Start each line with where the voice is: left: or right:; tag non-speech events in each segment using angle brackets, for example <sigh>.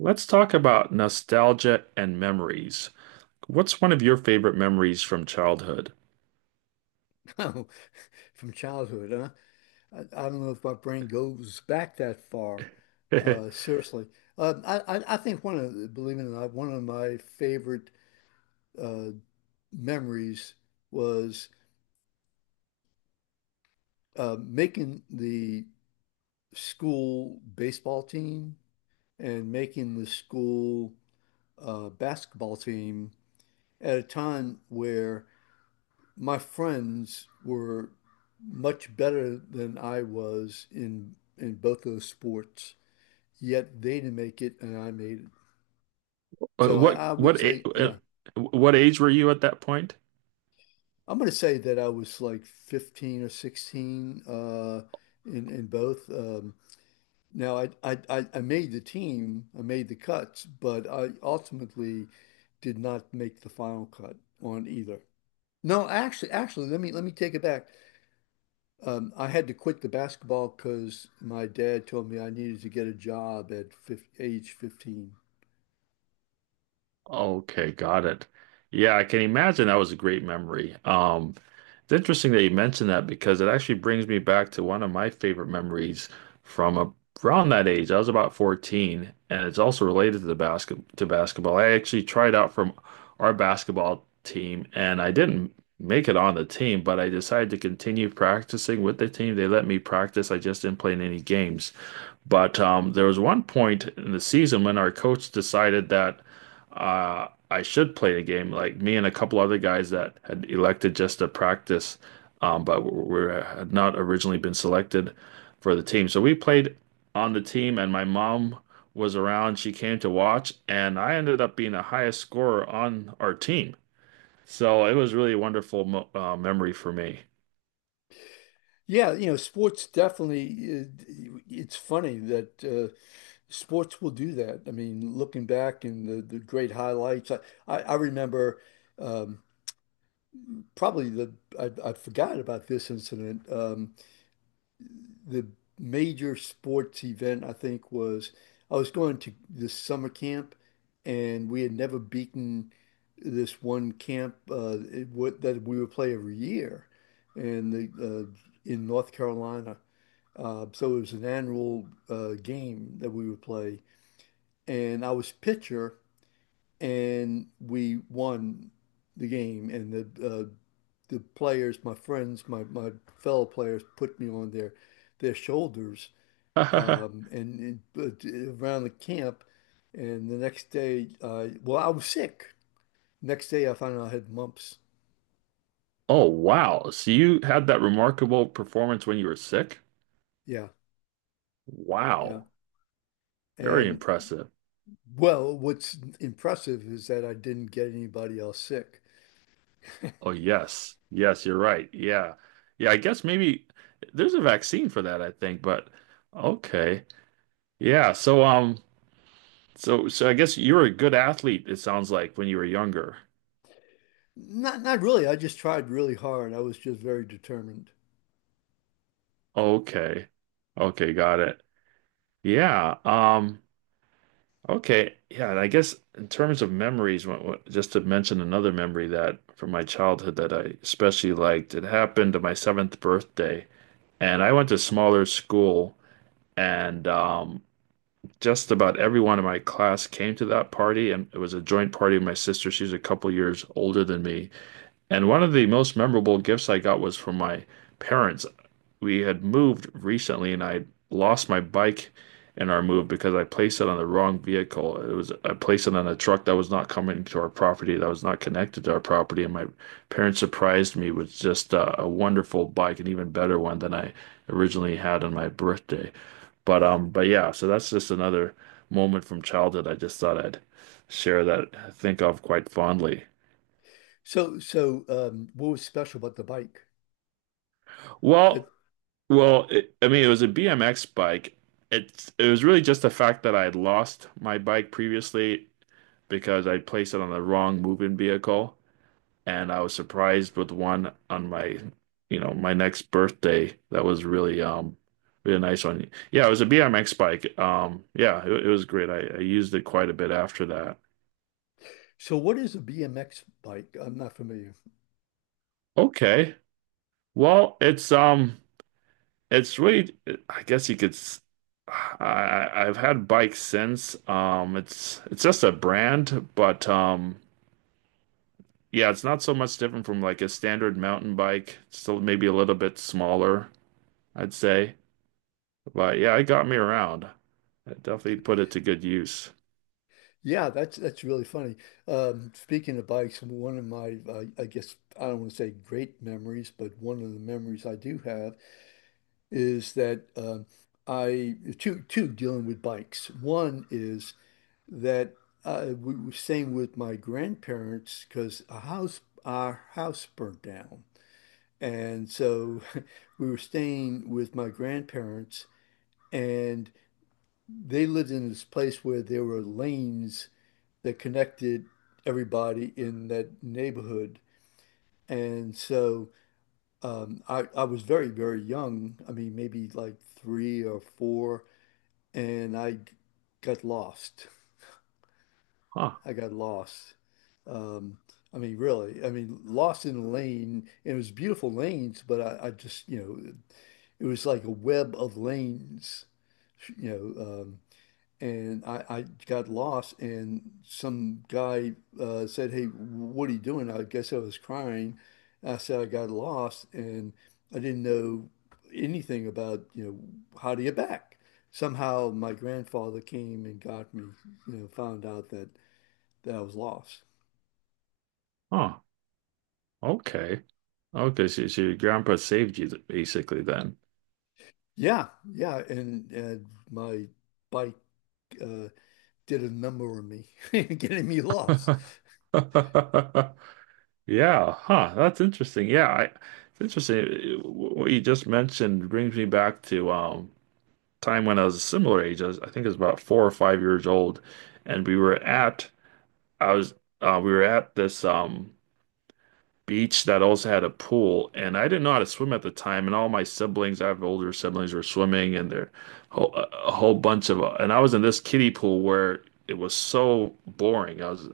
right: Let's talk about nostalgia and memories. What's one of your favorite memories from childhood?
left: Oh, <laughs> from childhood, huh? I don't know if my brain goes back that far. Uh,
right: <laughs>
left: seriously, um, I, I I think believe it or not, one of my favorite uh, memories was making the school baseball team and making the school basketball team at a time where my friends were much better than I was in both those sports, yet they didn't make it and I made it.
right: Uh,
left: So I,
right: What
left: I would
right: what a-
left: say,
right: uh,
left: yeah,
right: what age were you at that point?
left: I'm going to say that I was like 15 or 16 in both. Now I made the team, I made the cuts, but I ultimately did not make the final cut on either. No, actually, let me take it back. I had to quit the basketball because my dad told me I needed to get a job at fif age 15.
right: Okay, got it. Yeah, I can imagine that was a great memory. It's interesting that you mentioned that because it actually brings me back to one of my favorite memories from a, around that age. I was about 14, and it's also related to the basketball. I actually tried out from our basketball team, and I didn't make it on the team, but I decided to continue practicing with the team. They let me practice. I just didn't play in any games. But there was one point in the season when our coach decided that I should play the game. Like me and a couple other guys that had elected just to practice, but were had not originally been selected for the team. So we played on the team, and my mom was around. She came to watch, and I ended up being the highest scorer on our team. So it was really a wonderful mo memory for me.
left: Yeah, you know, sports definitely, it's funny that sports will do that. I mean, looking back and the great highlights, I remember, um, probably the, I forgot about this incident. The major sports event, I think, was I was going to this summer camp and we had never beaten this one camp, that we would play every year. And the, uh, in North Carolina. So it was an annual game that we would play, and I was pitcher, and we won the game. And the players, my friends, my fellow players, put me on their shoulders,
right: <laughs>
left: and around the camp. And the next day, well, I was sick. Next day, I found out I had mumps.
right: Oh, wow. So you had that remarkable performance when you were sick?
left: Yeah, yeah.
right: Wow. Very
left: And
right: impressive.
left: well, what's impressive is that I didn't get anybody else sick.
right: Oh, yes. Yes, you're right. Yeah. Yeah, I guess maybe there's a vaccine for that, I think, but okay. Yeah, so so I guess you were a good athlete, it sounds like, when you were younger.
left: Not really. I just tried really hard. I was just very determined.
right: Okay. Okay, got it. Yeah. Okay. Yeah, and I guess in terms of memories, just to mention another memory that from my childhood that I especially liked, it happened to my seventh birthday. And I went to smaller school. And just about everyone in my class came to that party, and it was a joint party with my sister. She's a couple years older than me. And one of the most memorable gifts I got was from my parents. We had moved recently, and I lost my bike in our move because I placed it on the wrong vehicle. It was I placed it on a truck that was not coming to our property, that was not connected to our property, and my parents surprised me with just a wonderful bike, an even better one than I originally had on my birthday. But yeah, so that's just another moment from childhood. I just thought I'd share that I think of quite fondly.
left: So what was special about the bike? That,
right: Well, well, I mean, it was a BMX bike. It was really just the fact that I had lost my bike previously because I placed it on the wrong moving vehicle, and I was surprised with one on my, you know, my next birthday. That was really really nice one. Yeah, it was a BMX bike. Yeah, it was great. I used it quite a bit after that.
left: so what is a BMX bike? I'm not familiar.
right: Okay. Well, it's really, I guess you could. S- I- I've had bikes since. It's just a brand, but yeah, it's not so much different from like a standard mountain bike. It's still maybe a little bit smaller, I'd say. But yeah, it got me around. I definitely put it to good use.
left: Yeah, that's really funny. Speaking of bikes, one of my, I guess I don't want to say great memories, but one of the memories I do have is that, I two two dealing with bikes. One is that we were staying with my grandparents because a house our house burnt down. And so <laughs> we were staying with my grandparents, and they lived in this place where there were lanes that connected everybody in that neighborhood. And so, I was very, very young. I mean, maybe like three or four, and I got lost.
right: Huh?
left: I got lost. Um, I mean, really, I mean, lost in a lane, and it was beautiful lanes, but I just, you know, it was like a web of lanes, you know, and I got lost, and some guy said, "Hey, what are you doing?" I guess I was crying. I said I got lost, and I didn't know anything about, you know, how to get back. Somehow my grandfather came and got me, you know, found out that I was lost.
right: Huh? Okay. Okay. So, so your grandpa saved you basically then.
left: Yeah, yeah, and my bike uh, did a number on me, <laughs> getting me lost.
right: <laughs> Yeah, huh. That's interesting. It's interesting. What you just mentioned brings me back to time when I was a similar age. I think it was about four or five years old, and we were at I was we were at this beach that also had a pool, and I didn't know how to swim at the time. And all my siblings, I have older siblings, were swimming, and a whole bunch of and I was in this kiddie pool where it was so boring. I was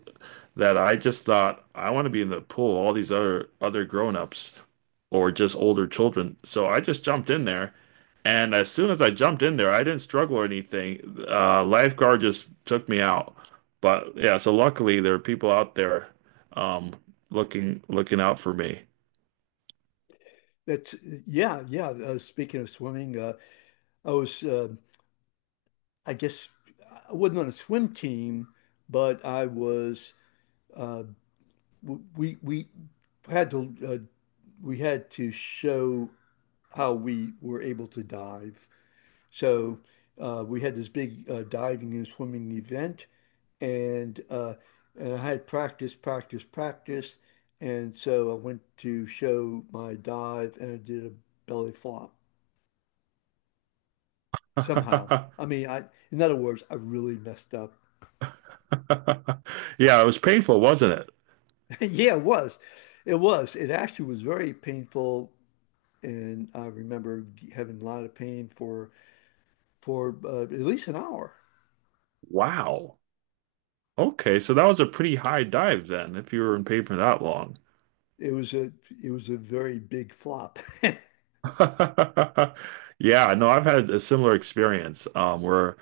right: that I just thought I want to be in the pool, all these other grown-ups or just older children. So I just jumped in there. And as soon as I jumped in there, I didn't struggle or anything. Lifeguard just took me out. But yeah, so luckily there are people out there um, looking out for me.
left: That's, yeah, yeah. Speaking of swimming, I was, uh, I guess, I wasn't on a swim team, but I was. Uh, we had to we had to show how we were able to dive. So we had this big diving and swimming event, and uh, and I had practice, practice, practice, and so I went to show my dive, and I did a belly flop somehow.
right: <laughs>
left: I mean, I In other words, I really messed up. <laughs>
right: Yeah, it was painful, wasn't it?
left: Yeah, it was, it was. It actually was very painful, and I remember having a lot of pain for at least an hour.
right: Wow. Okay, so that was a pretty high dive then, if you were in paid for that long.
left: It was a it was a very big flop. <laughs>
right: <laughs> Yeah, no, I've had a similar experience where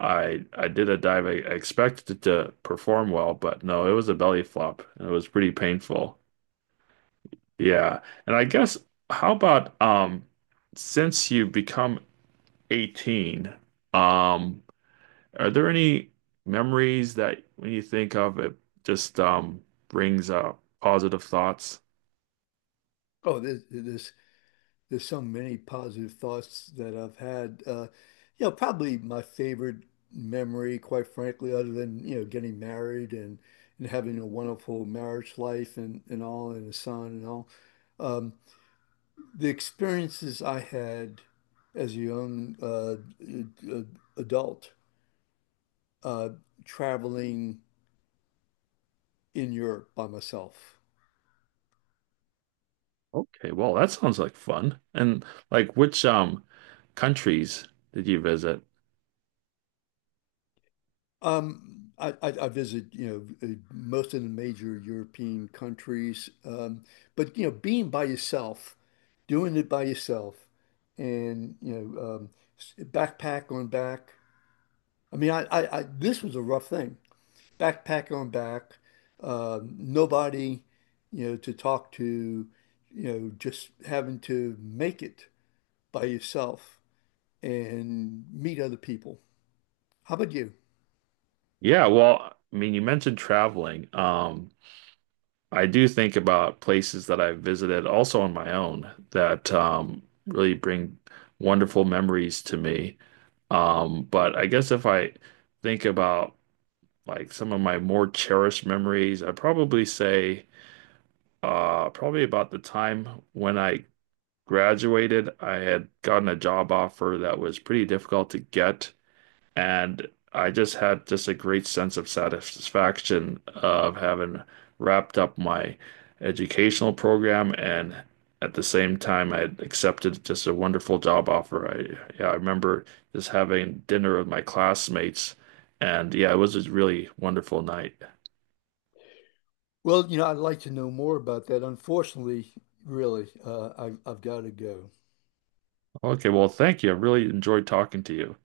right: I did a dive. I expected it to perform well, but no, it was a belly flop, and it was pretty painful. Yeah, and I guess how about since you've become 18, um, are there any memories that when you think of it just brings up positive thoughts?
left: Oh, this there's so many positive thoughts that I've had. You know, probably my favorite memory, quite frankly, other than, you know, getting married and having a wonderful marriage life and all and a son and all. Um, the experiences I had as a young adult uh, traveling in Europe by myself.
right: Okay, well, that sounds like fun. And like which countries did you visit?
left: I visit, you know, most of the major European countries. But, you know, being by yourself, doing it by yourself, and, you know, backpack on back. I mean, this was a rough thing. Backpack on back, nobody, you know, to talk to, you know, just having to make it by yourself and meet other people. How about you?
right: Yeah, well, I mean, you mentioned traveling. I do think about places that I've visited also on my own that really bring wonderful memories to me. But I guess if I think about like some of my more cherished memories, I'd probably say probably about the time when I graduated, I had gotten a job offer that was pretty difficult to get, and I just had just a great sense of satisfaction of having wrapped up my educational program and at the same time I had accepted just a wonderful job offer. I Yeah, I remember just having dinner with my classmates and yeah, it was a really wonderful night.
left: Well, you know, I'd like to know more about that. Unfortunately, really, I've got to go.
right: Okay, well, thank you. I really enjoyed talking to you.